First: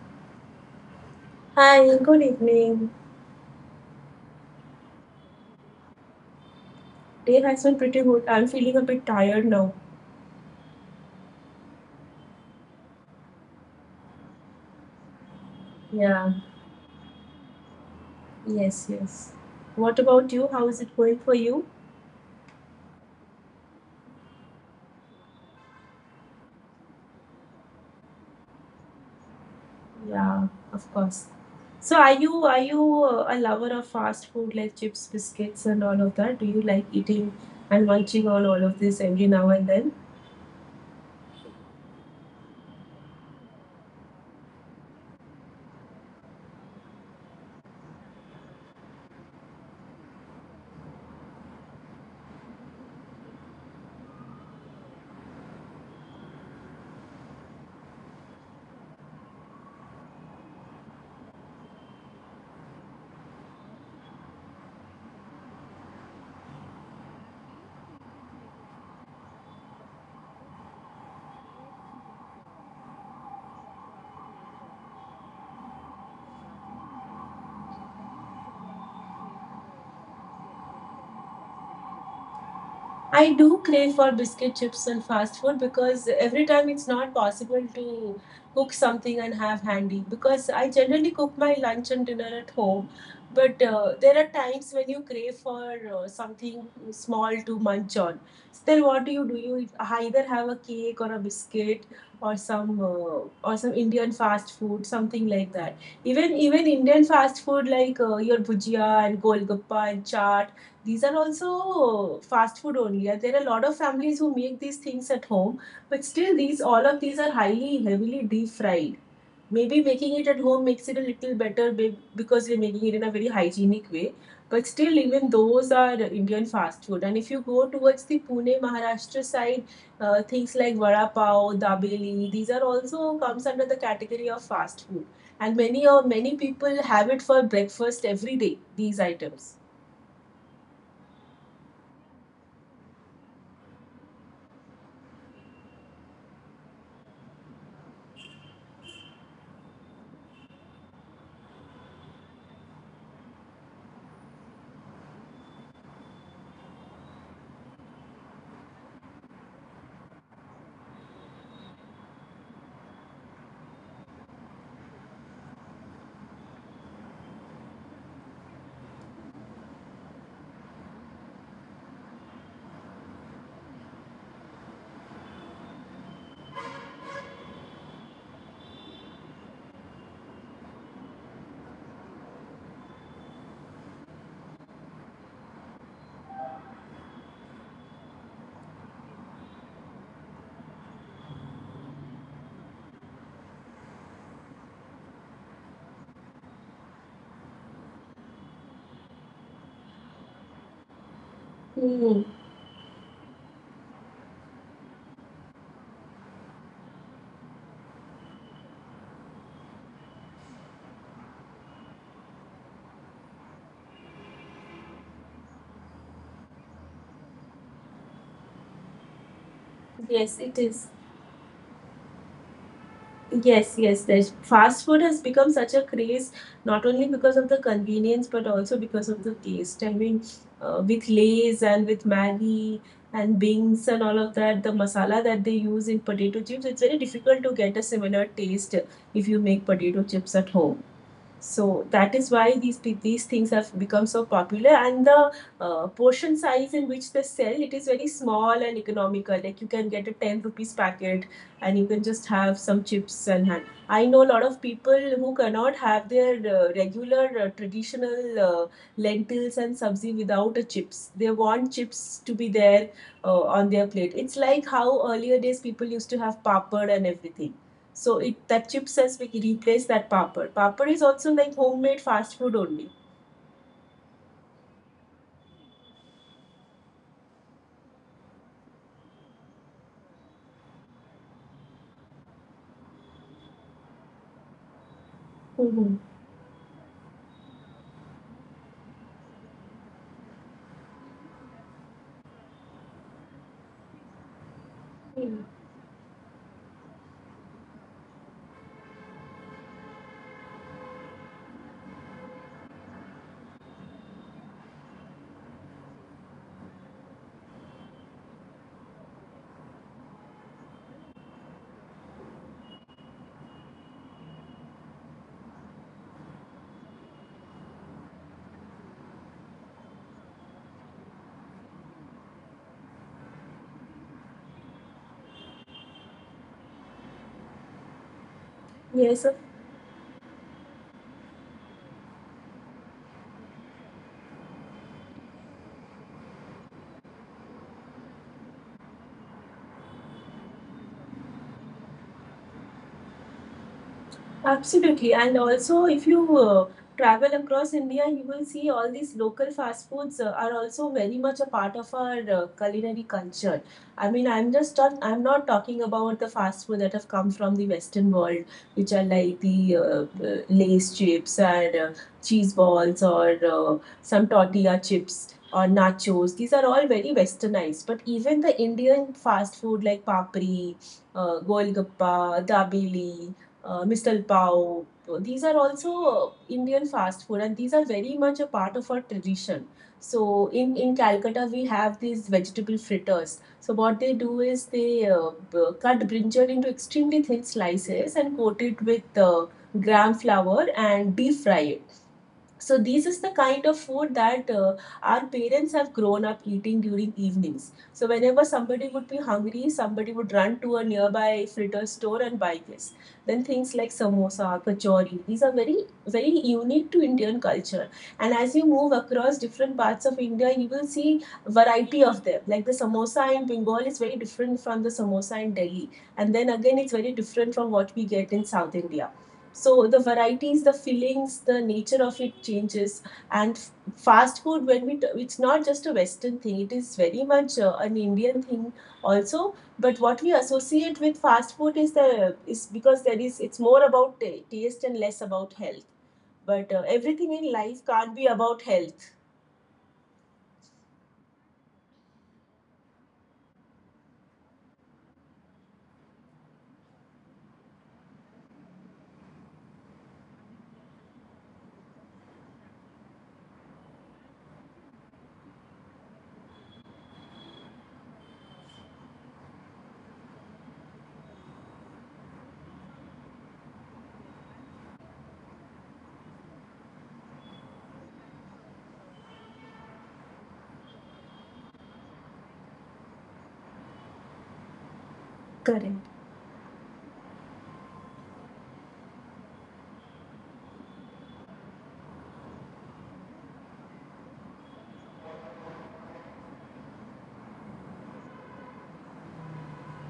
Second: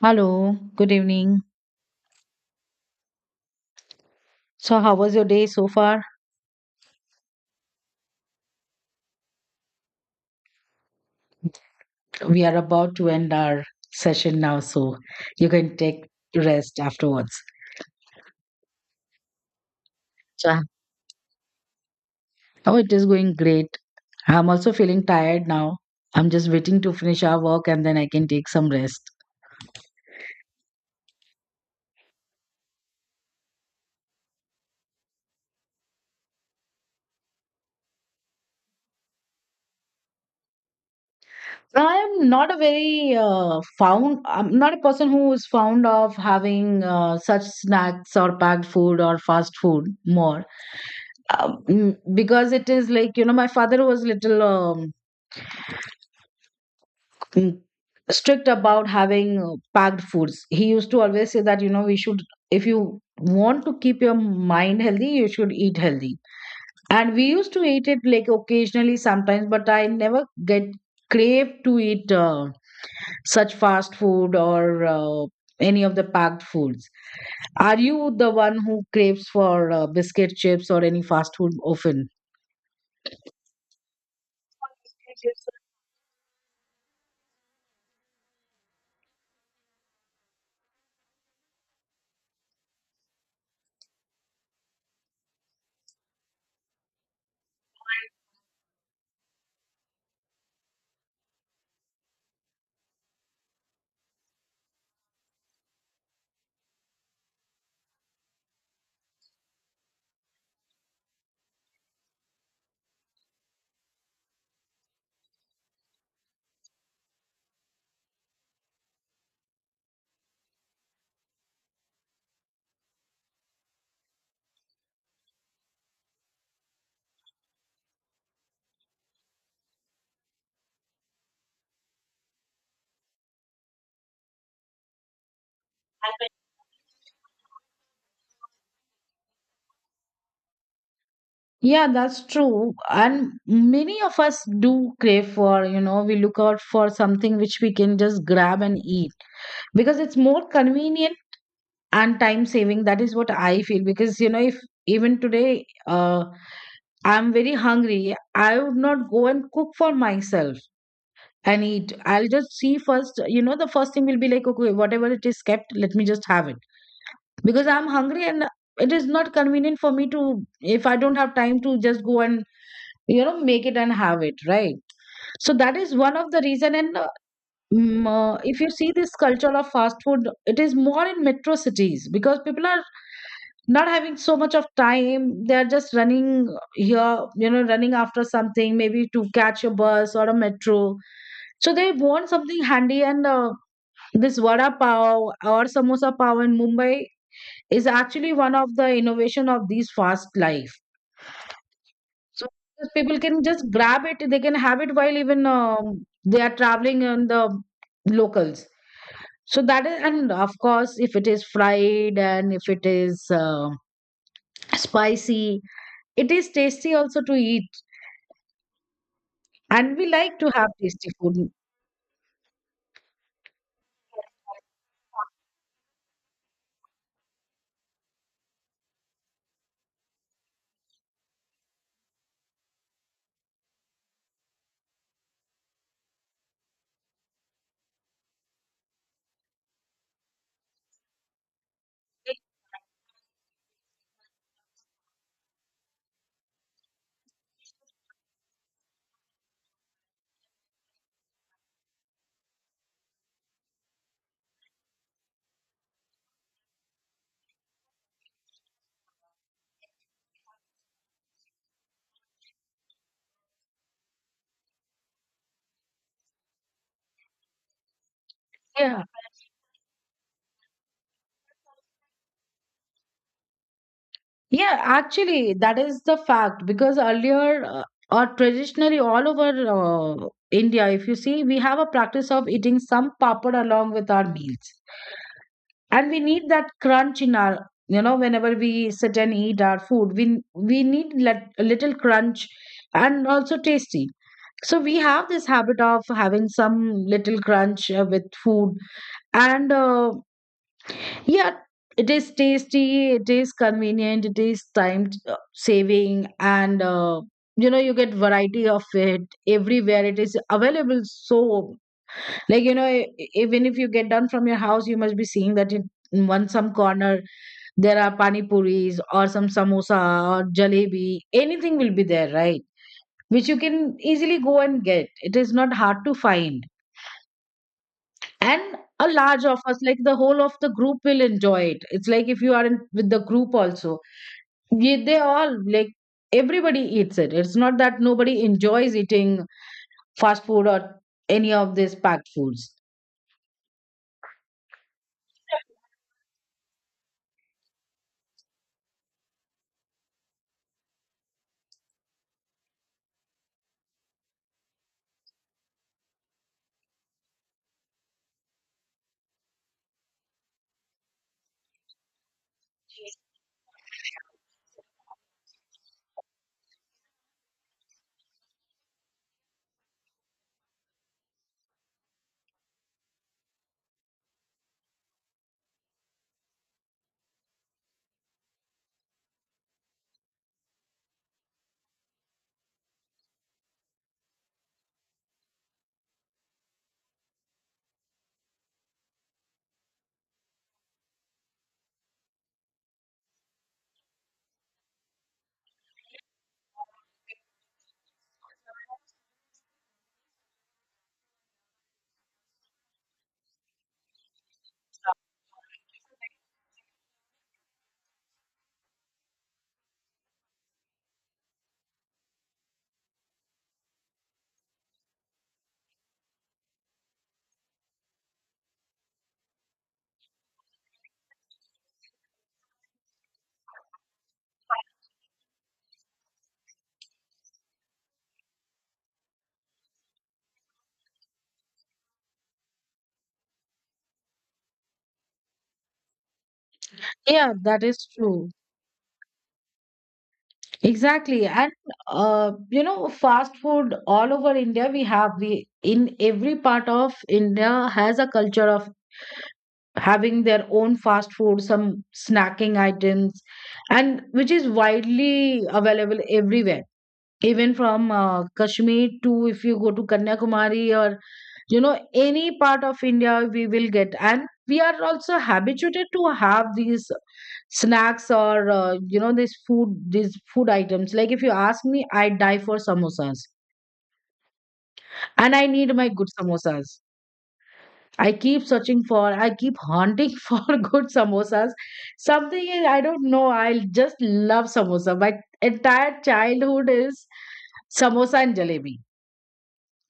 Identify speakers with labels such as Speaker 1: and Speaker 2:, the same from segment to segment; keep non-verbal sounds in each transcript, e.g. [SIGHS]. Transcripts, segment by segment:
Speaker 1: Hello, good evening.
Speaker 2: Hi, good evening.
Speaker 1: So, how was your day so far?
Speaker 2: Day has been pretty good. I'm feeling a bit tired now.
Speaker 1: We are about to end our session now, so you can take
Speaker 2: Yeah,
Speaker 1: rest afterwards.
Speaker 2: yes, yes. What about you?
Speaker 1: So,
Speaker 2: How is it going for you?
Speaker 1: oh, it is going great. I'm also feeling tired now. I'm just waiting to finish our work and then I can take some rest.
Speaker 2: Yeah, of course. So, are you a lover of fast food like chips, biscuits, and all of that? Do you like eating and munching on all of this every now and then?
Speaker 1: I'm not a very found, I'm not a person who is fond of having such snacks or packed food or fast food more. Because it is like, you know, my father was little. Mm, Strict about having packed foods. He used to always say that, you know, we should, if you want to keep your mind healthy, you should eat healthy. And we used to eat it like occasionally sometimes, but I never get crave to eat such fast food or any of the packed foods. Are you the one who craves for biscuit chips or any fast food often?
Speaker 2: I do crave for biscuit chips and fast food because every time it's not possible to cook something and have handy. Because I generally cook my lunch and dinner at home, but there are times when you crave for something small to munch on. So then, what do? You either have a cake or a biscuit or some Indian fast food, something like that. Even Indian fast food like your bhujia and golgappa and chaat, these are also fast food only. There are a lot of families who make these things at home, but still these all of these are highly heavily deep fried. Maybe making it at home makes it a little better because we're making it in a very hygienic way. But still, even those are Indian fast food. And if you go towards the Pune, Maharashtra side, things like vada pav, dabeli, these are also comes under the category of fast food. And many people have it for breakfast every day. These items.
Speaker 1: Yeah, that's true. And many of us do crave for, you know, we look out for something which we can just grab and eat because it's more convenient and time saving. That is what I feel. Because, you know, if even today I'm very hungry, I would not go and cook for myself and eat. I'll just see first, you know, the first thing will be like, okay, whatever it is kept, let me just have it because I'm hungry and it is not convenient for me to, if I don't have time to just go and, you know, make it and have it right. So that is one of the reason, and if you see this culture of fast food, it is more in metro cities because people are not having so much of time. They are just running here, you know, running after something, maybe to catch a bus or a metro. So they want something handy, and this vada pav or samosa pav in Mumbai is actually one of the innovation of these fast life.
Speaker 2: Hmm.
Speaker 1: So those people can just grab it, they can have it while even they are traveling in the locals. So that is, and of course, if it is fried and if it is spicy, it is tasty also to eat. And we
Speaker 2: Yes,
Speaker 1: like to
Speaker 2: it
Speaker 1: have
Speaker 2: is.
Speaker 1: tasty food.
Speaker 2: Yes, yes. There's fast food has become such a craze, not only because of the convenience, but also because of the taste. I mean, with Lay's and with Maggie and Bings and all of that, the masala that they use in potato chips, it's very difficult to get a similar taste if you make potato chips at home. So that is why these things have become so popular, and the portion size in which they sell it is very small and economical. Like you can get a 10 rupees packet, and you can just have some chips and hand. I know a lot of people who cannot have their regular traditional lentils and sabzi without a chips. They want chips to be there on their plate. It's like how earlier days people used to have papad and everything. So it that chip
Speaker 1: Yeah.
Speaker 2: says we replace that papad. Papad is also like homemade fast food only.
Speaker 1: Yeah, actually, that is the fact because earlier or traditionally all over India, if you see, we have a practice of eating some papad along with our meals.
Speaker 2: Mm-hmm.
Speaker 1: And we need that crunch in our, you know, whenever we sit and eat our food, we need let, a little crunch, and also tasty. So we have this habit of having some little crunch with food, and yeah, it is tasty, it is convenient, it is time saving, and you know, you get variety of it everywhere, it is available. So, like, you know, even if you get down from your house, you must be seeing that in one some corner there are pani puris or some samosa or jalebi, anything will be there, right, which you can easily go and get. It is not hard to find. And a
Speaker 2: Yes.
Speaker 1: large of us, like the whole of the group, will enjoy it. It's like if you are in, with the group also, they all like, everybody eats it. It's not that nobody enjoys eating fast food or any of these packed foods.
Speaker 2: Absolutely. And also, if you travel across India, you will see all these local fast foods are also very much a part of our culinary culture. I mean, I'm not talking about the fast food that have come from the Western world, which are like the Lay's chips and cheese balls or some tortilla chips or nachos. These are all very westernized. But even the Indian fast food like papri, golgappa, dabeli, misal pav. These are also Indian fast food, and these are very much a part of our tradition. So in Calcutta we have these vegetable fritters. So what they do is they cut brinjal into extremely thin slices and coat it with gram flour and deep fry it. So these is the kind of food that our parents have grown up eating during evenings. So whenever somebody would be hungry, somebody would run to a nearby fritter store and buy this. Then things like samosa, kachori, these are very, very unique to Indian culture. And as you move across different parts of India, you will see variety of them. Like the samosa in Bengal is very different from the samosa in Delhi, and then again it's very different from what we get in South India. So the varieties, the fillings, the nature of it changes. And fast food, it's not just a Western thing, it is very much an Indian thing also. But what we associate with fast food is the is because there is it's more about ta taste and less about health. But everything in
Speaker 1: Yeah, that
Speaker 2: life
Speaker 1: is
Speaker 2: can't be
Speaker 1: true.
Speaker 2: about health.
Speaker 1: Exactly. And you know, fast food all over India we have, we in every part of India has a culture of having their own fast food, some snacking items, and which is widely available everywhere. Even from Kashmir to, if you go to Kanyakumari or, you know, any part of India we will get. And we are also habituated to have these snacks or, you know, this food, these food items. Like if you ask me, I die for samosas, and I need
Speaker 2: Correct.
Speaker 1: my good samosas. I keep searching for, I keep hunting [LAUGHS] for good samosas. Something is, I don't know, I just love samosa. My entire childhood is samosa and jalebi.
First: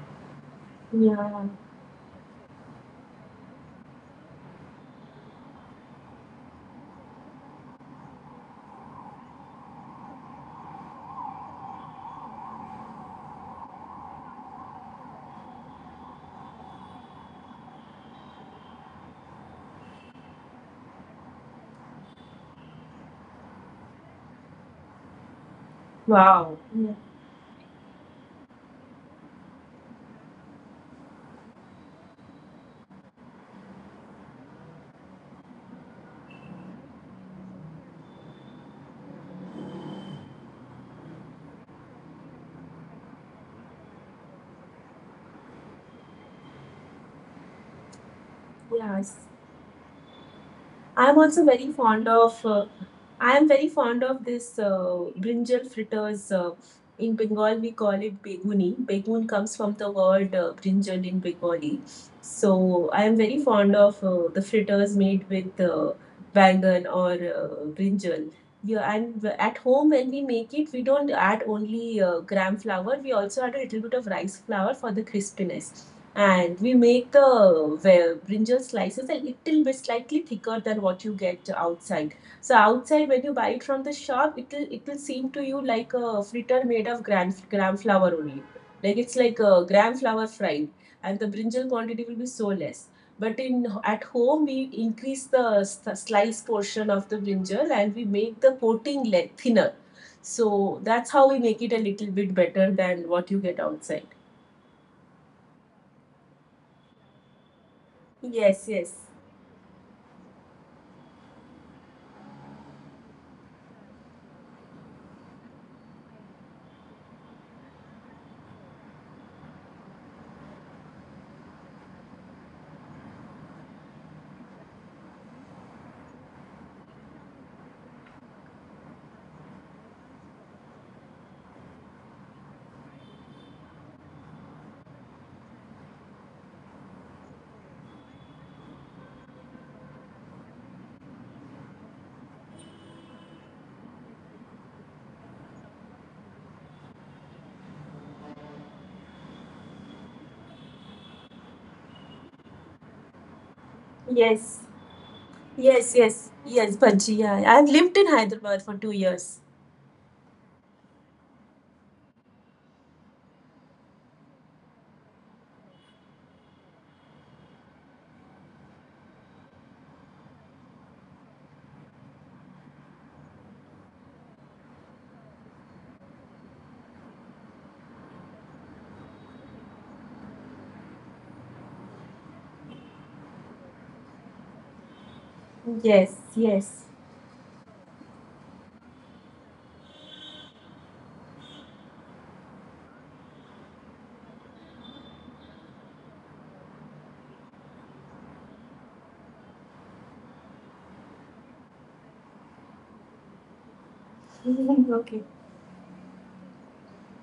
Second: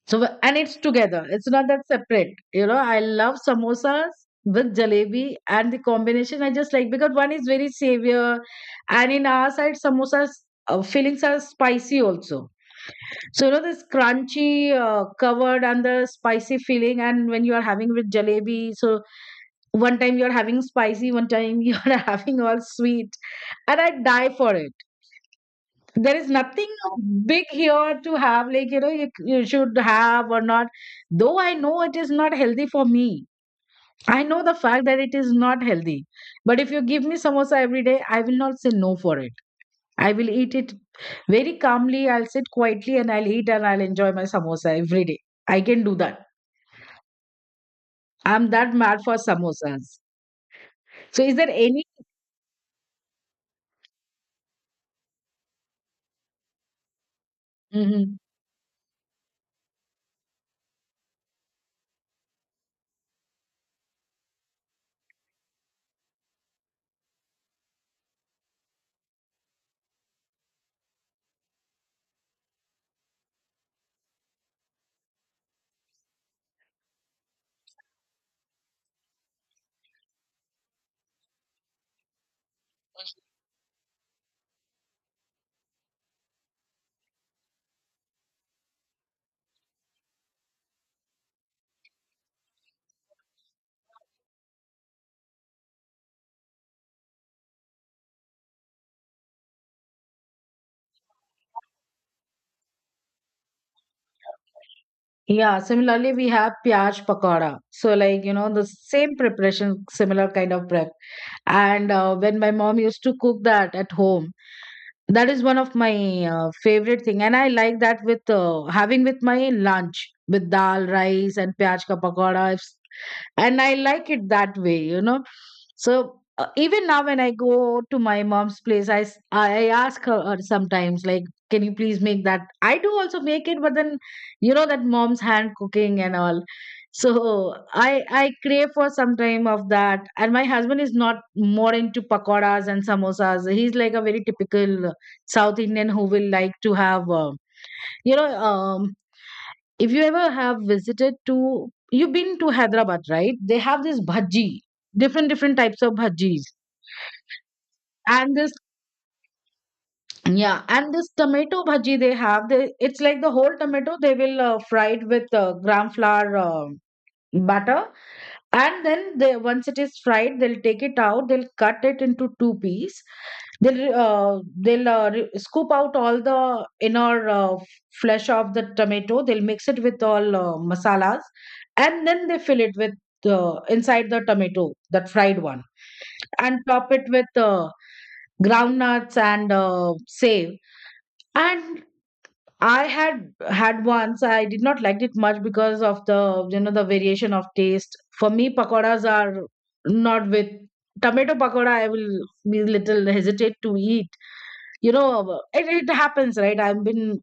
Speaker 1: So and it's together.
Speaker 2: Yeah.
Speaker 1: It's not that separate. You know, I love samosas with jalebi, and the combination I just like because one is very savor, and in our side samosas fillings are spicy also. So you know this crunchy covered and the spicy filling, and when you are having with jalebi, so one time you are having spicy, one time you are [LAUGHS] having all sweet, and I die for it. There is
Speaker 2: Wow.
Speaker 1: nothing
Speaker 2: Yeah.
Speaker 1: big here to have, like, you know, you should have or not. Though I know it is not healthy for me, I know the fact that it is not healthy. But if you give me samosa every day, I will not say no for it. I will eat it very calmly. I'll sit quietly and I'll eat and I'll enjoy my samosa every day. I can do that. I'm that mad
Speaker 2: Yes.
Speaker 1: for samosas.
Speaker 2: i'm
Speaker 1: So is
Speaker 2: also
Speaker 1: there
Speaker 2: very
Speaker 1: any.
Speaker 2: fond of uh, I am very fond of this brinjal fritters. In Bengal, we call
Speaker 1: Mhm.
Speaker 2: it beguni. Begun comes from the word brinjal in Bengali. So I am very fond of the fritters made with bangan or brinjal. Yeah, and at home when we make it, we don't add only gram flour. We also add a little bit of rice flour for the crispiness. And we make the brinjal slices a little bit slightly thicker than what you get outside. So outside, when you buy it from the shop, it will seem to you like a fritter made of gram flour only. Like it's like a gram flour fried, and the brinjal quantity will be so less. But in at home, we increase the slice portion of the brinjal and we make the coating thinner. So that's how we make it a little bit better than what you get outside.
Speaker 1: Yeah, similarly, we have piyaj pakora. So, like, you know, the
Speaker 2: Yes, yes,
Speaker 1: same preparation, similar kind of prep. And when my mom used to cook that at home, that is one of my favorite thing. And I like that with having with my lunch with dal, rice, and piyaj ka pakora, and I like it that way, you know. So even now when I go to my mom's place, I ask her sometimes like, can you please make that. I do also make it, but then, you know, that mom's hand cooking and all. So I crave for some time of that. And my husband is not more into pakoras and samosas. He's like a very typical south Indian who will like to have, you know um, if you ever have visited to, you've been to Hyderabad right, they have this bhaji,
Speaker 2: yes,
Speaker 1: different types of
Speaker 2: yes, yes,
Speaker 1: bhajis.
Speaker 2: yes, Panchi. Yeah, I've lived in
Speaker 1: And this,
Speaker 2: Hyderabad for 2 years.
Speaker 1: yeah, and this tomato bhaji they have, they, it's like the whole tomato they will fry it with gram flour batter. And then they, once it is fried, they'll take it out, they'll cut it into two piece, they'll scoop out all the inner flesh of the tomato, they'll mix it with all masalas, and then they fill it with inside the tomato, that fried one,
Speaker 2: Yes,
Speaker 1: and
Speaker 2: yes.
Speaker 1: top it with ground nuts and save. And I had had once. I did not liked it much because of the, you know, the variation of taste. For me, pakoras are not with tomato pakoda. I will be little hesitate to eat.
Speaker 2: [LAUGHS]
Speaker 1: You
Speaker 2: Mhm. Okay,
Speaker 1: know, it happens, right? I've been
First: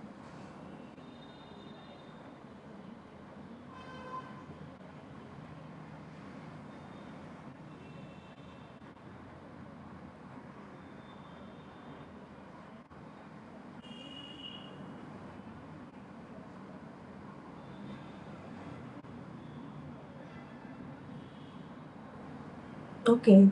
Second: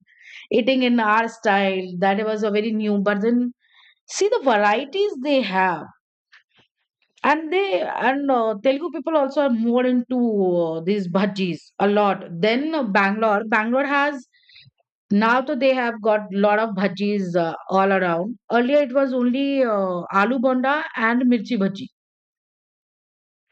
Speaker 1: eating in our style. That was a very new. But then see the varieties they have, and they, and Telugu people also are more into these bhajis a lot. Then Bangalore has now to, they have got lot of bhajis all around. Earlier it was only aloo bonda and mirchi bhaji.
Speaker 2: okay.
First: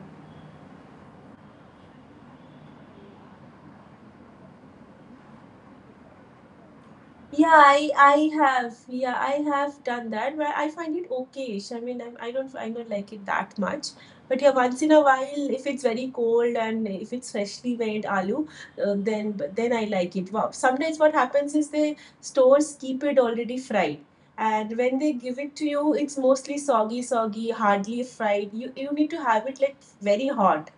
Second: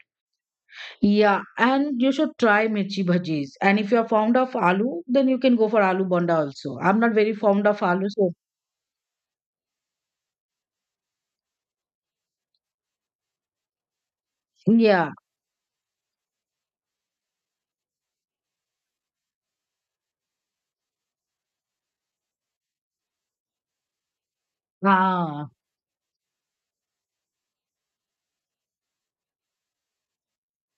Speaker 1: Yeah, and you should try mirchi bhajis. And if you are fond of aloo, then you can go for aloo bonda also. I'm not very
Speaker 2: Yeah,
Speaker 1: fond of
Speaker 2: i
Speaker 1: aloo,
Speaker 2: i
Speaker 1: so
Speaker 2: have. Yeah, I have done that, but I find it okay. So, I mean, I don't like it that much. But yeah, once in a
Speaker 1: yeah.
Speaker 2: while, if it's very cold and if it's freshly made aloo, then but then I like it. Wow. Sometimes what happens is the stores keep it already fried, and when they give
Speaker 1: Ah,
Speaker 2: it to you, it's mostly soggy, soggy, hardly fried. You need to have it like very hot.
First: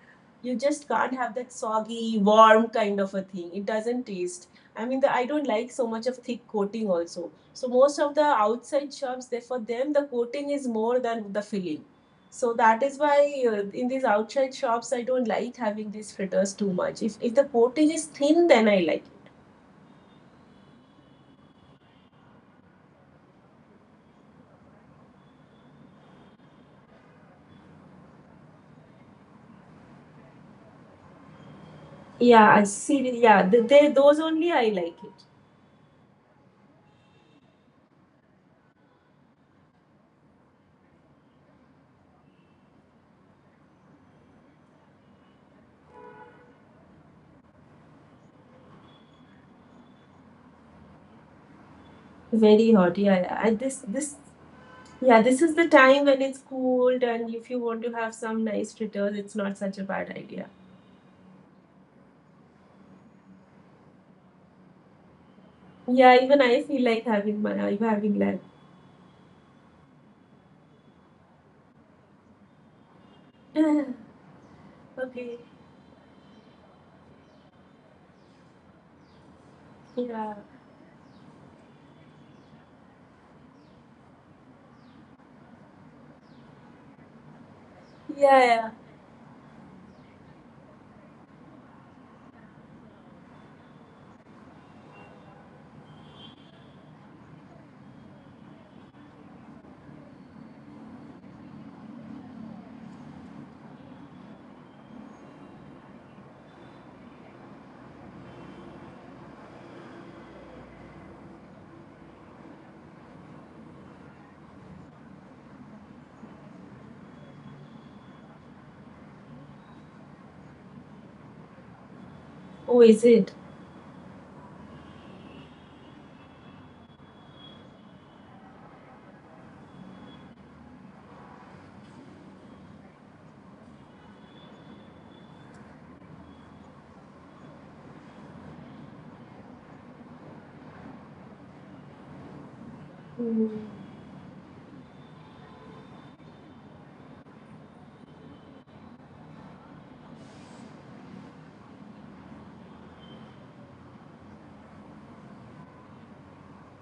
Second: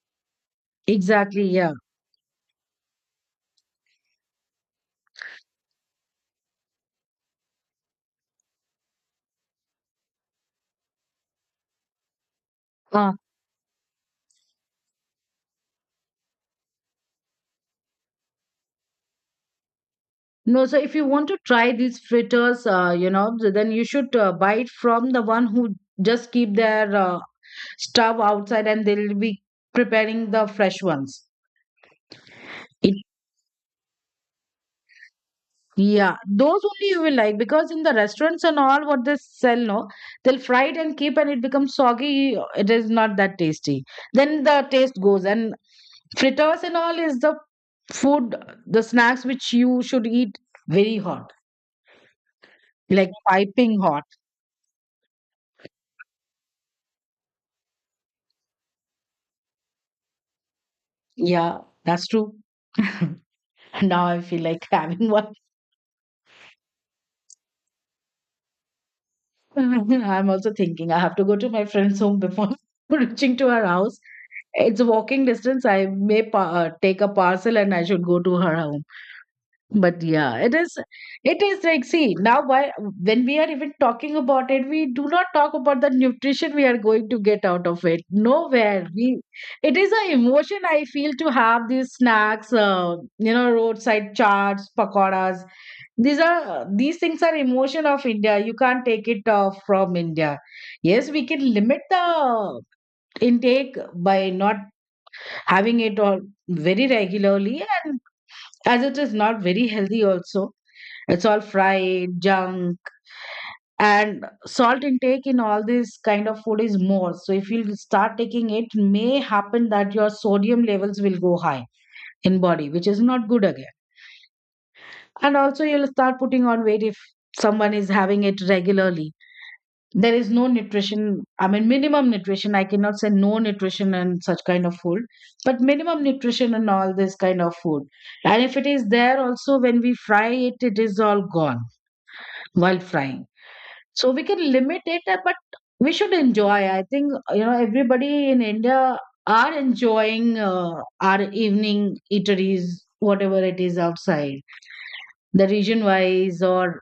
Speaker 2: You just can't have
Speaker 1: exactly.
Speaker 2: that
Speaker 1: Yeah.
Speaker 2: soggy, warm kind of a thing. It doesn't taste. I mean, I don't like so much of thick coating also. So most of the outside shops, they, for them, the coating is more than the filling. So that is
Speaker 1: Ah.
Speaker 2: why in these outside shops, I don't like having these fritters too much. If the coating is thin, then I like it.
Speaker 1: No, so if you want to try these fritters, you know, then you should buy it from the one who just keep their stuff outside and they'll be preparing the fresh ones.
Speaker 2: Yeah, I
Speaker 1: It,
Speaker 2: see. Yeah, th- they those only I like it.
Speaker 1: yeah, those only you will like because in the restaurants and all what they sell, no, they'll fry it and keep and it becomes soggy. It is not that tasty. Then the taste goes. And fritters and all is the food, the snacks which you should eat very hot,
Speaker 2: Very hot.
Speaker 1: like
Speaker 2: Yeah, yeah. I, this
Speaker 1: piping hot.
Speaker 2: this yeah, this is the time when it's cooled, and if you want to have some nice fritters, it's not such a bad idea.
Speaker 1: Yeah, that's true. [LAUGHS] Now I feel like having one.
Speaker 2: Yeah, even I feel like having.
Speaker 1: [LAUGHS] I'm also thinking I have to go to my friend's home before [LAUGHS] reaching to her house.
Speaker 2: [SIGHS]
Speaker 1: It's a walking
Speaker 2: Okay.
Speaker 1: distance. I may take a parcel and I should go to her home. But
Speaker 2: Yeah.
Speaker 1: yeah, it is like, see, now why, when we are even talking about it, we do not talk about the nutrition we are going to get out of it.
Speaker 2: Yeah, yeah.
Speaker 1: Nowhere. It is an emotion I feel to have these snacks, you know, roadside chaats, pakoras. These things are emotion of India. You can't take it from India. Yes, we can limit the intake by not having it all very regularly, and as it is not very healthy also, it's all fried junk. And salt intake in all this kind of food is more, so if you start taking, it may happen that your sodium levels will go high in body,
Speaker 2: Oh,
Speaker 1: which is
Speaker 2: is
Speaker 1: not
Speaker 2: it?
Speaker 1: good again. And also you'll start putting on weight if someone is having it regularly. There is no nutrition, I mean minimum nutrition, I cannot say no nutrition and such kind of food, but minimum nutrition and all this kind of food. And if it is there also, when we fry it, it is all gone while frying.
Speaker 2: Mm.
Speaker 1: So we can limit it, but we should enjoy. I think everybody in India are enjoying our evening eateries, whatever it is outside, the region wise or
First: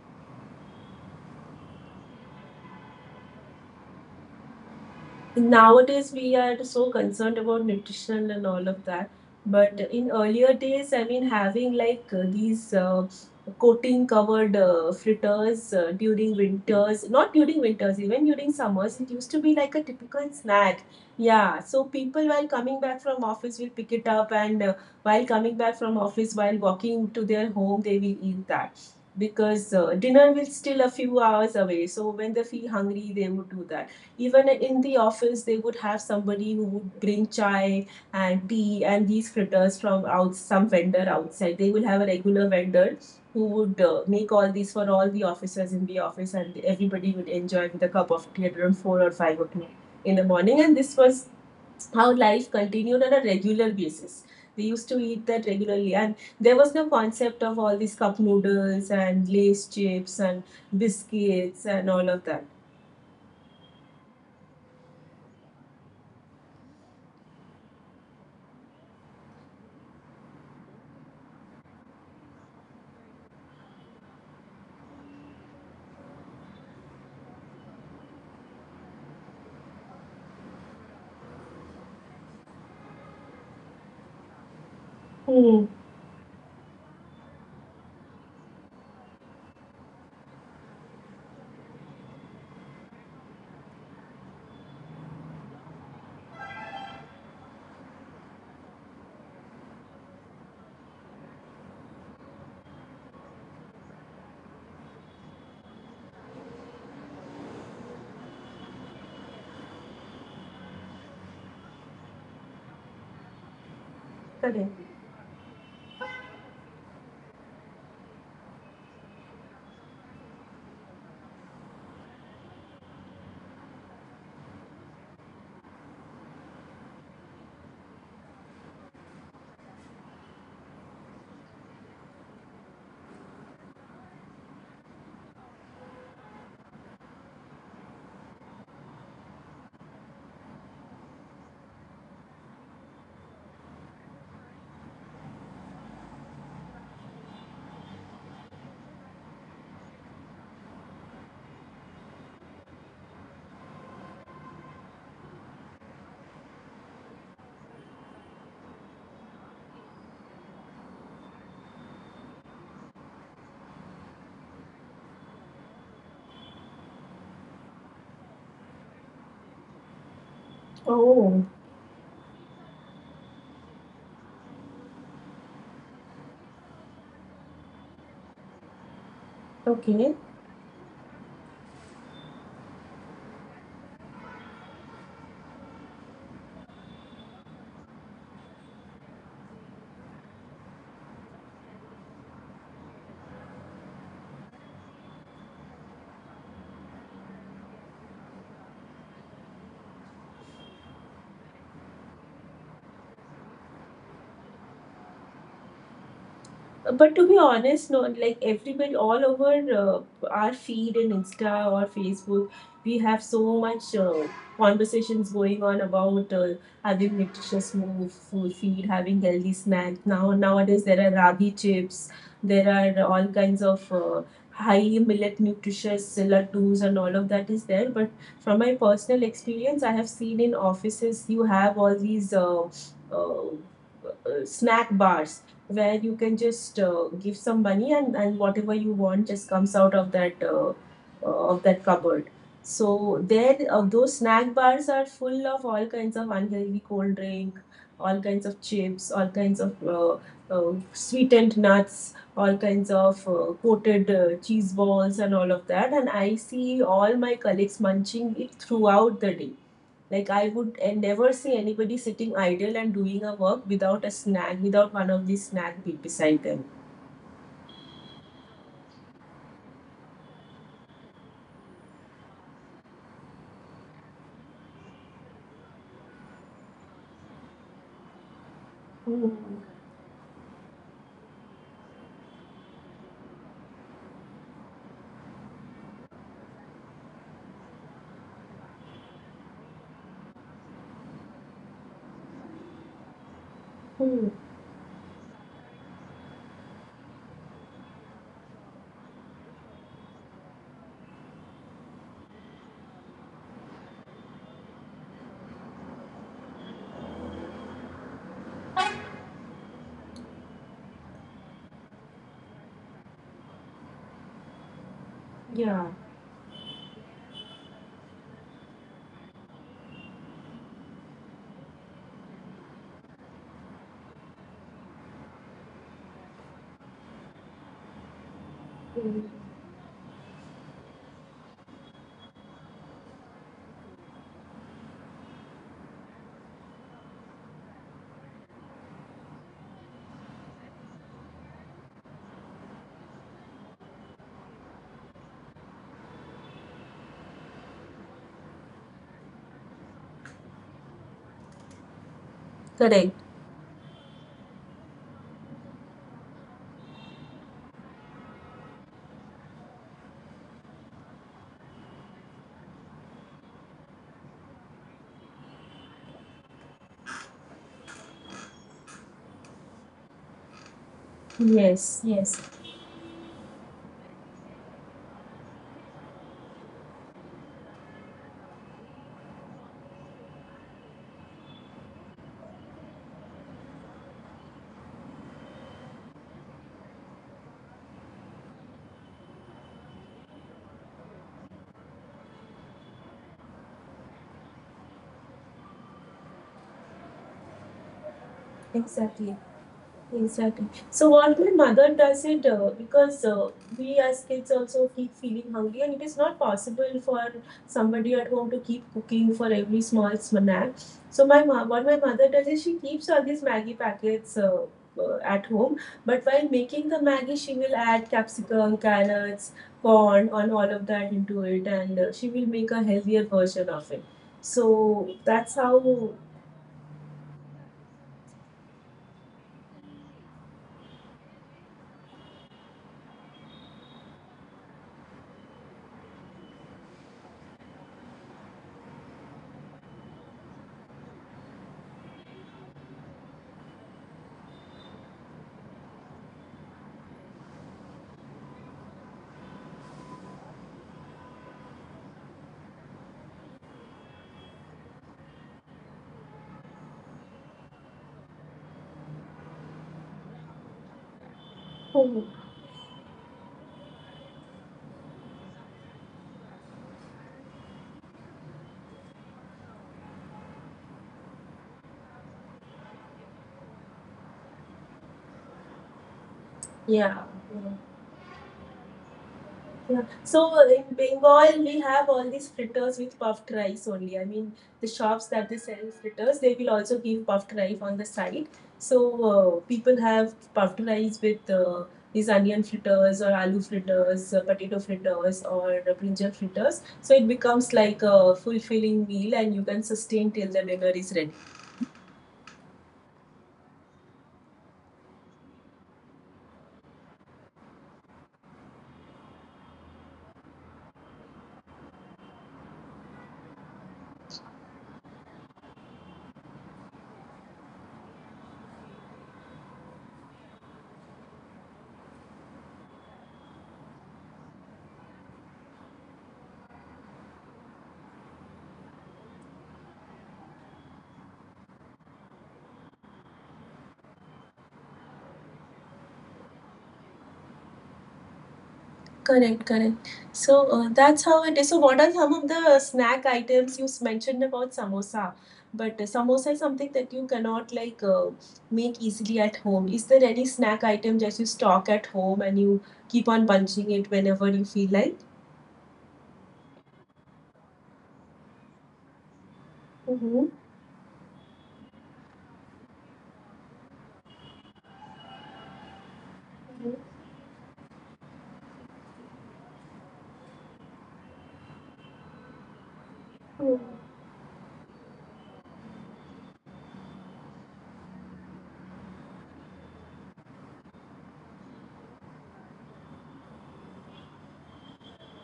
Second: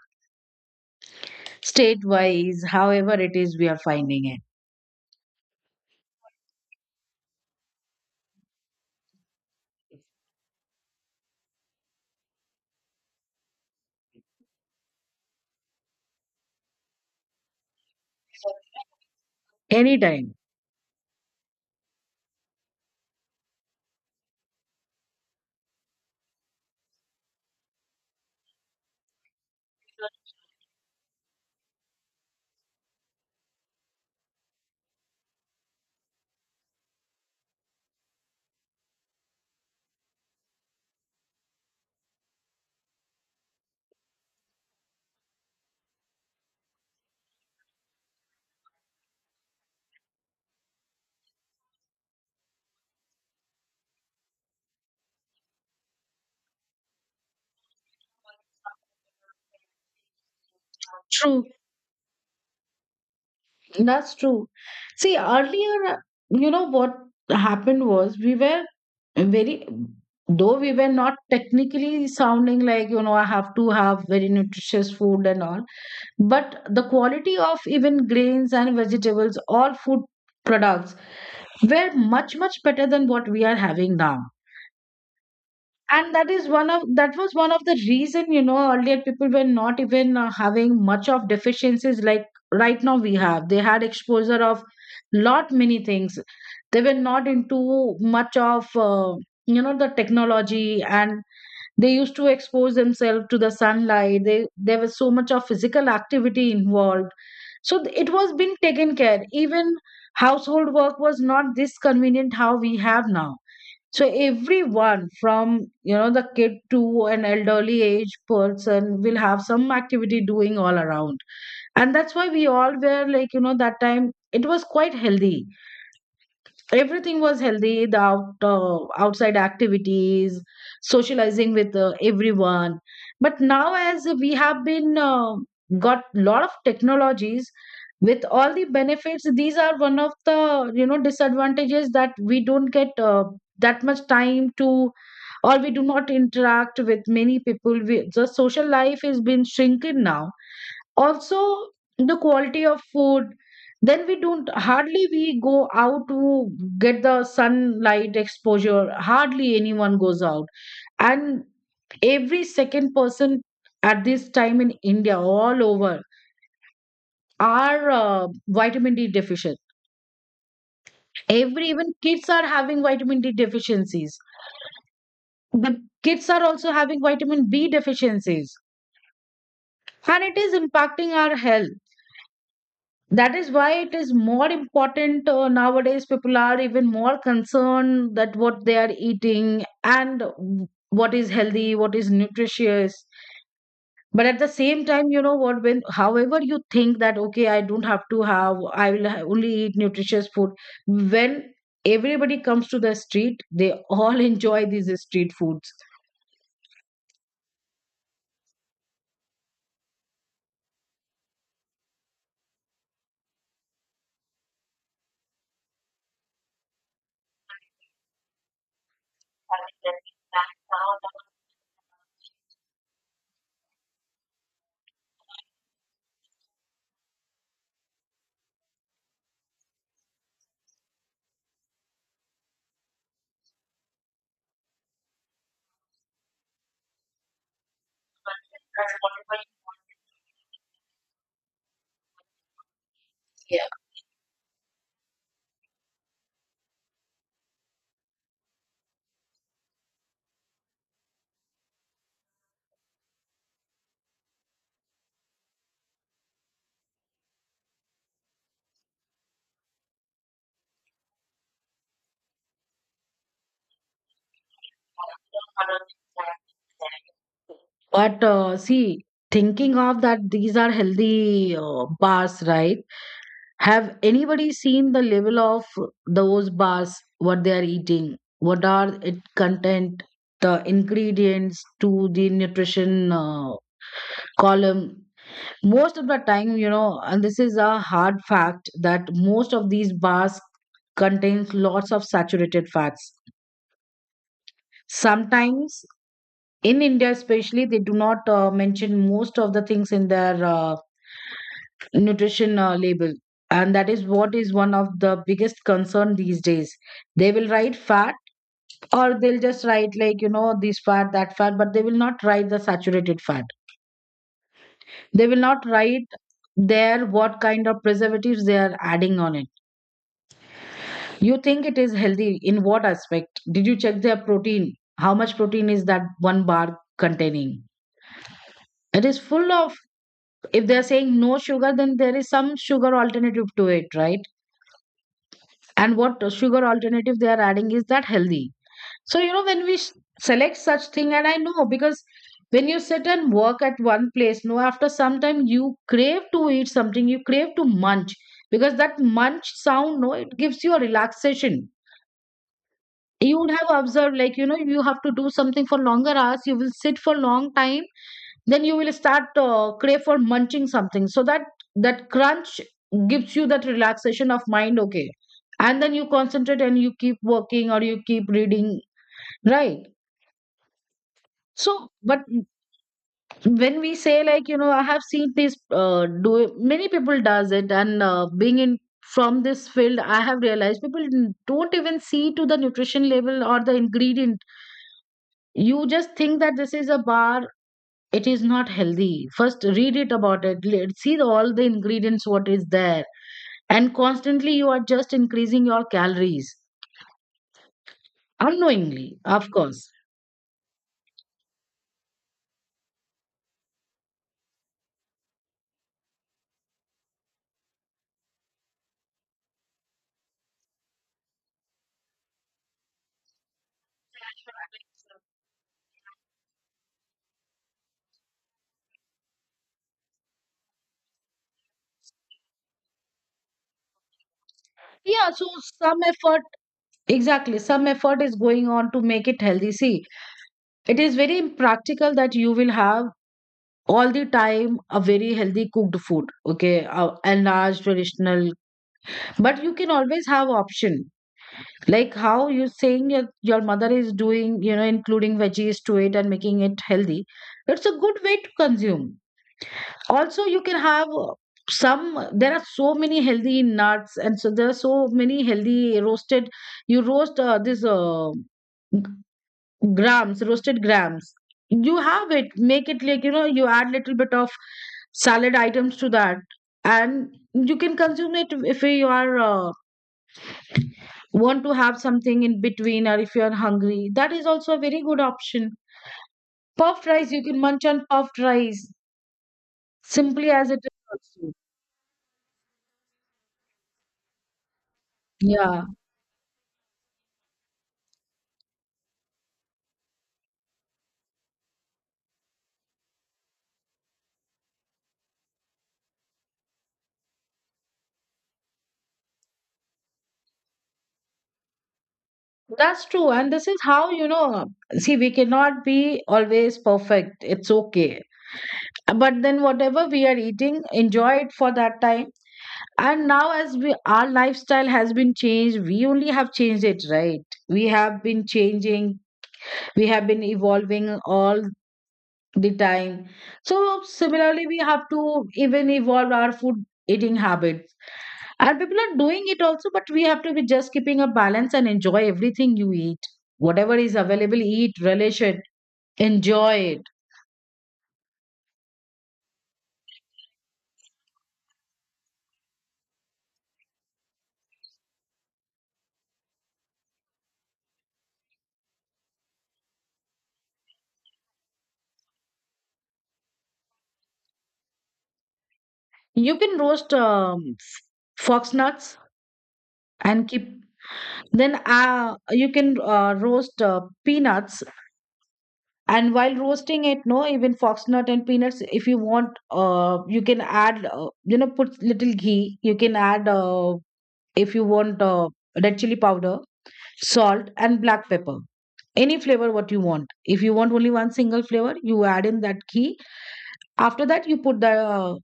Speaker 1: state wise, however it is, we are finding it
Speaker 2: Nowadays we are so concerned about nutrition and all of that. But in earlier days, I mean, having like these coating covered fritters during winters, not during winters, even during summers, it used to be like a typical
Speaker 1: anytime.
Speaker 2: snack. Yeah, so people while coming back from office will pick it up, and while coming back from office while walking to their home, they will eat that. Because dinner will still a few hours away, so when they feel hungry they would do that. Even in the office they would have somebody who would bring chai and tea and these fritters from out. Some vendor outside, they will have a regular vendor who would make all these for all the officers in the office, and everybody would enjoy with a cup of tea at around 4 or 5 o'clock in the morning. And this was how life continued on a regular basis. They used to eat that regularly, and there was no concept of all these cup noodles and lace chips and
Speaker 1: True,
Speaker 2: biscuits and all of that.
Speaker 1: that's true. See, earlier, you know what happened was, we were very though we were not technically sounding like, I have to have very nutritious food and all, but the quality of even grains and vegetables, all food products, were much much better than what we are having now.
Speaker 2: Hmm.
Speaker 1: And that was one of the reason, earlier people were not even having much of deficiencies like right now we have. They had exposure of lot many things, they were not into much of the technology, and they used to expose themselves to the sunlight. They There was so much of physical activity involved, so it was being taken care. Even household work was not this convenient how we have now, so
Speaker 2: Correct.
Speaker 1: everyone from, the kid to an elderly age person, will have some activity doing all around. And that's why we all were like, that time it was quite healthy, everything was healthy, the outside activities, socializing with everyone. But now as we have been, got lot of technologies, with all the benefits, these are one of the, disadvantages, that we don't get that much time to, or we do not interact with many people. The social life has been shrinking now also, the quality of food. Then we don't hardly we go out to get the sunlight exposure, hardly anyone goes out. And every second person at this time in India, all over, are vitamin d deficient.
Speaker 2: Oh,
Speaker 1: Every Even kids are having vitamin d deficiencies. The Kids are also having vitamin b deficiencies,
Speaker 2: okay.
Speaker 1: and it is impacting our health. That is why it is more important, nowadays people are even more concerned that what they are eating, and what is healthy, what is nutritious. But at the same time, you know what, when however you think that, okay, I don't have to have I will ha- only eat nutritious food. When everybody comes to the street, they all [LAUGHS] enjoy these street foods.
Speaker 2: But to be honest, no, like everybody all over, our feed in Insta or Facebook, we have so much conversations going on about having nutritious food, feed, having healthy snacks. Now nowadays there are ragi chips, there are all kinds of high millet nutritious laddus and all of that is there. But from my personal experience, I have seen in offices you have all these. Uh, Snack bars where you can just give some money, and whatever you
Speaker 1: That's what
Speaker 2: want just
Speaker 1: I-
Speaker 2: comes out of that cupboard. So there,
Speaker 1: yeah.
Speaker 2: those snack bars are full of all kinds of unhealthy cold drink, all kinds of chips, all kinds of sweetened nuts, all kinds of coated cheese balls and all of that. And I see all my colleagues munching it throughout the day. Like, I would never see anybody sitting idle and doing a work without a snack, without one of these snack be beside them.
Speaker 1: But see, thinking of that, these are healthy bars, right? Have anybody seen the level of those bars, what they are eating? What are it
Speaker 2: Hmm.
Speaker 1: content, the ingredients to the nutrition column? Most of the time, you know, and this is a hard fact, that most of these bars contains lots of saturated fats.
Speaker 2: Hmm.
Speaker 1: Sometimes in India, especially, they do not mention most of the things in their nutrition label. And that is what is one of the biggest concern these days. They will write fat, or they'll just write like, you know, this fat, that fat, but they will not write the saturated fat. They will not
Speaker 2: Yeah.
Speaker 1: write there what kind of preservatives they are adding on it. You think it is healthy in what aspect? Did you check their protein? How much protein is that one bar containing? It is
Speaker 2: Mm.
Speaker 1: full of. If they're saying no sugar, then there is some sugar alternative to it, right? And what sugar alternative they are adding, is that healthy? So, when we select such thing. And I know, because when you sit and work at one place, no, after some time you crave to eat something, you crave to munch, because that munch sound, no, it gives you a relaxation.
Speaker 2: Correct.
Speaker 1: You would have observed, like, you have to do something for longer hours, you will sit for long time, then you will start crave for munching something, so that that crunch gives you that relaxation of mind, okay, and then you concentrate and you keep working, or you keep reading, right? So
Speaker 2: Yes.
Speaker 1: but
Speaker 2: Yes,
Speaker 1: when we say, like, I have seen this, do many people does it. And being in from this field, I have realized people don't even see to the nutrition level or the ingredient. You just think that this is a bar. It is not healthy, first read it about it, see all the ingredients, what is there, and constantly you are just increasing your calories, unknowingly,
Speaker 2: exactly.
Speaker 1: of course.
Speaker 2: Exactly. So what my mother does it, because we as kids also keep feeling hungry, and it is not possible for somebody at home to keep cooking for every small snack. So what my mother does is she keeps all these Maggie packets at home, but while making the Maggie, she will add capsicum, carrots, corn, and all of that into it, and she will make a healthier version of it. So
Speaker 1: Yeah, so
Speaker 2: that's
Speaker 1: some
Speaker 2: how.
Speaker 1: effort exactly some effort is going on to make it healthy. See, it is very impractical that you will have all the time a very healthy cooked food, okay, a a large traditional, but you can always have option. Like how you're saying, your mother is doing, you know, including veggies to it and making it healthy. It's a good way to consume. Also, you can have some, there are so many healthy nuts, and so there are so many healthy roasted. You roast this g- grams, roasted grams. You have it, make it like, you add little bit of salad items to that, and you can consume it if you are. Want to have something in between, or if you're hungry, that is also a very good option. Puffed
Speaker 2: Yeah.
Speaker 1: rice, you can munch on puffed rice,
Speaker 2: Yeah. So
Speaker 1: simply as it
Speaker 2: in
Speaker 1: is also.
Speaker 2: Bengal, we have all these fritters with puffed rice only. I mean, the shops that they
Speaker 1: Yeah,
Speaker 2: sell fritters, they will also give puffed rice on the side. So people have puffed rice with these onion fritters or aloo fritters, potato fritters or brinjal fritters. So it becomes like a fulfilling meal, and you can sustain till the dinner is ready.
Speaker 1: that's true. And this is how, you know, see, we cannot be always perfect, it's okay, but then whatever we are eating, enjoy it for that time. And now as we, our lifestyle has been changed, we only have changed it, right? We have been changing, we have been evolving all the time. So similarly, we have to even evolve our food eating habit. And people are doing it also, but we have to be just keeping a balance and enjoy everything you eat. Whatever is available, eat, relish it, enjoy it.
Speaker 2: Correct, correct. So that's how it is. So what are some of the snack items you mentioned about samosa? But samosa is something that you cannot like make easily at home. Is there any snack item that you stock at home and you keep on punching it whenever you feel like?
Speaker 1: You can roast fox nuts
Speaker 2: Mm-hmm.
Speaker 1: and keep. Then you can roast peanuts, and while roasting it, no, even fox nut and peanuts, if you want, you can add, put little ghee. You can add,
Speaker 2: Mm.
Speaker 1: if you want, red chili powder, salt and black pepper, any flavor what you want. If you want only one single flavor, you add in that ghee. After that, you put the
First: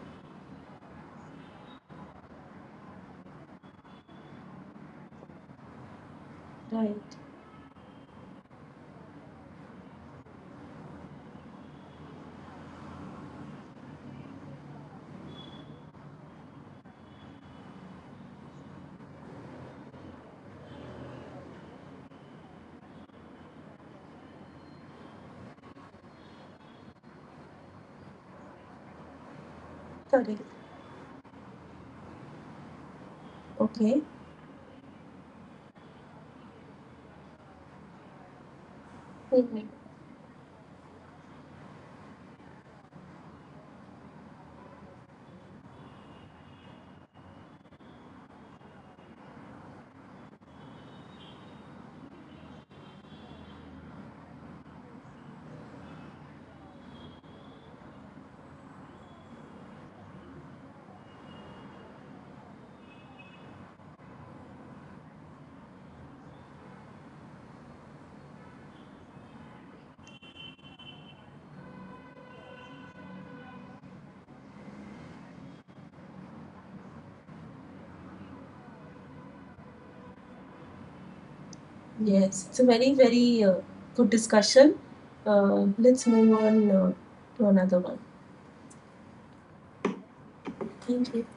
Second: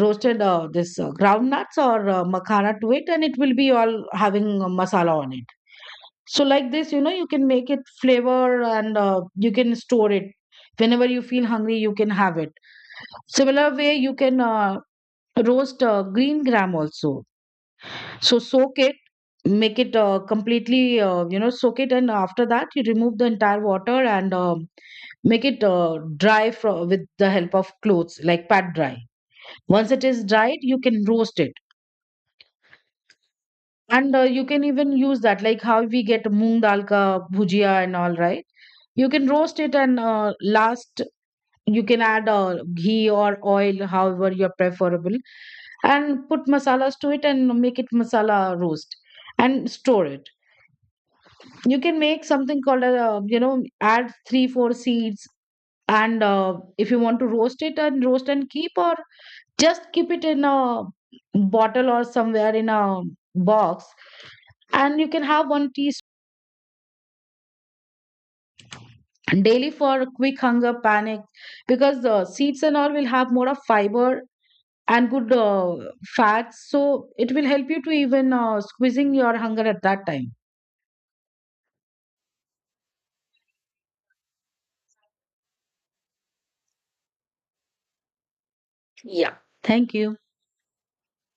Speaker 1: roasted, this ground nuts, or makhana to it, and it will be all having a masala on it. So like this,
Speaker 2: Right.
Speaker 1: you can make it flavor, and you can store it. Whenever you feel hungry, you can have it. Similar way, you can roast green gram also. So soak it, make it completely, soak it, and after that you remove the entire water, and make it dry, with the help of clothes, like pat dry. Once it is
Speaker 2: Correct.
Speaker 1: dried, you can roast it,
Speaker 2: Okay.
Speaker 1: and you can even use that, like how we get moong dal ka bhujia and all, right? You can roast it,
Speaker 2: Mhm.
Speaker 1: and last, you can add ghee or oil, however you're preferable, and put masalas to it, and make it masala roast and store it. You can make something called a you know add three four seeds, and if you want to roast it, and roast and keep, or just keep it in a bottle or somewhere in a box, and you can have one teaspoon daily for quick hunger panic, because the seeds and all will have more of fiber and good fats, so it will help you to even squeezing your hunger at that time.
Speaker 2: Yes. It's a very, very good discussion. Let's move on to another one.
Speaker 1: Yeah. Thank you.
Speaker 2: Thank you.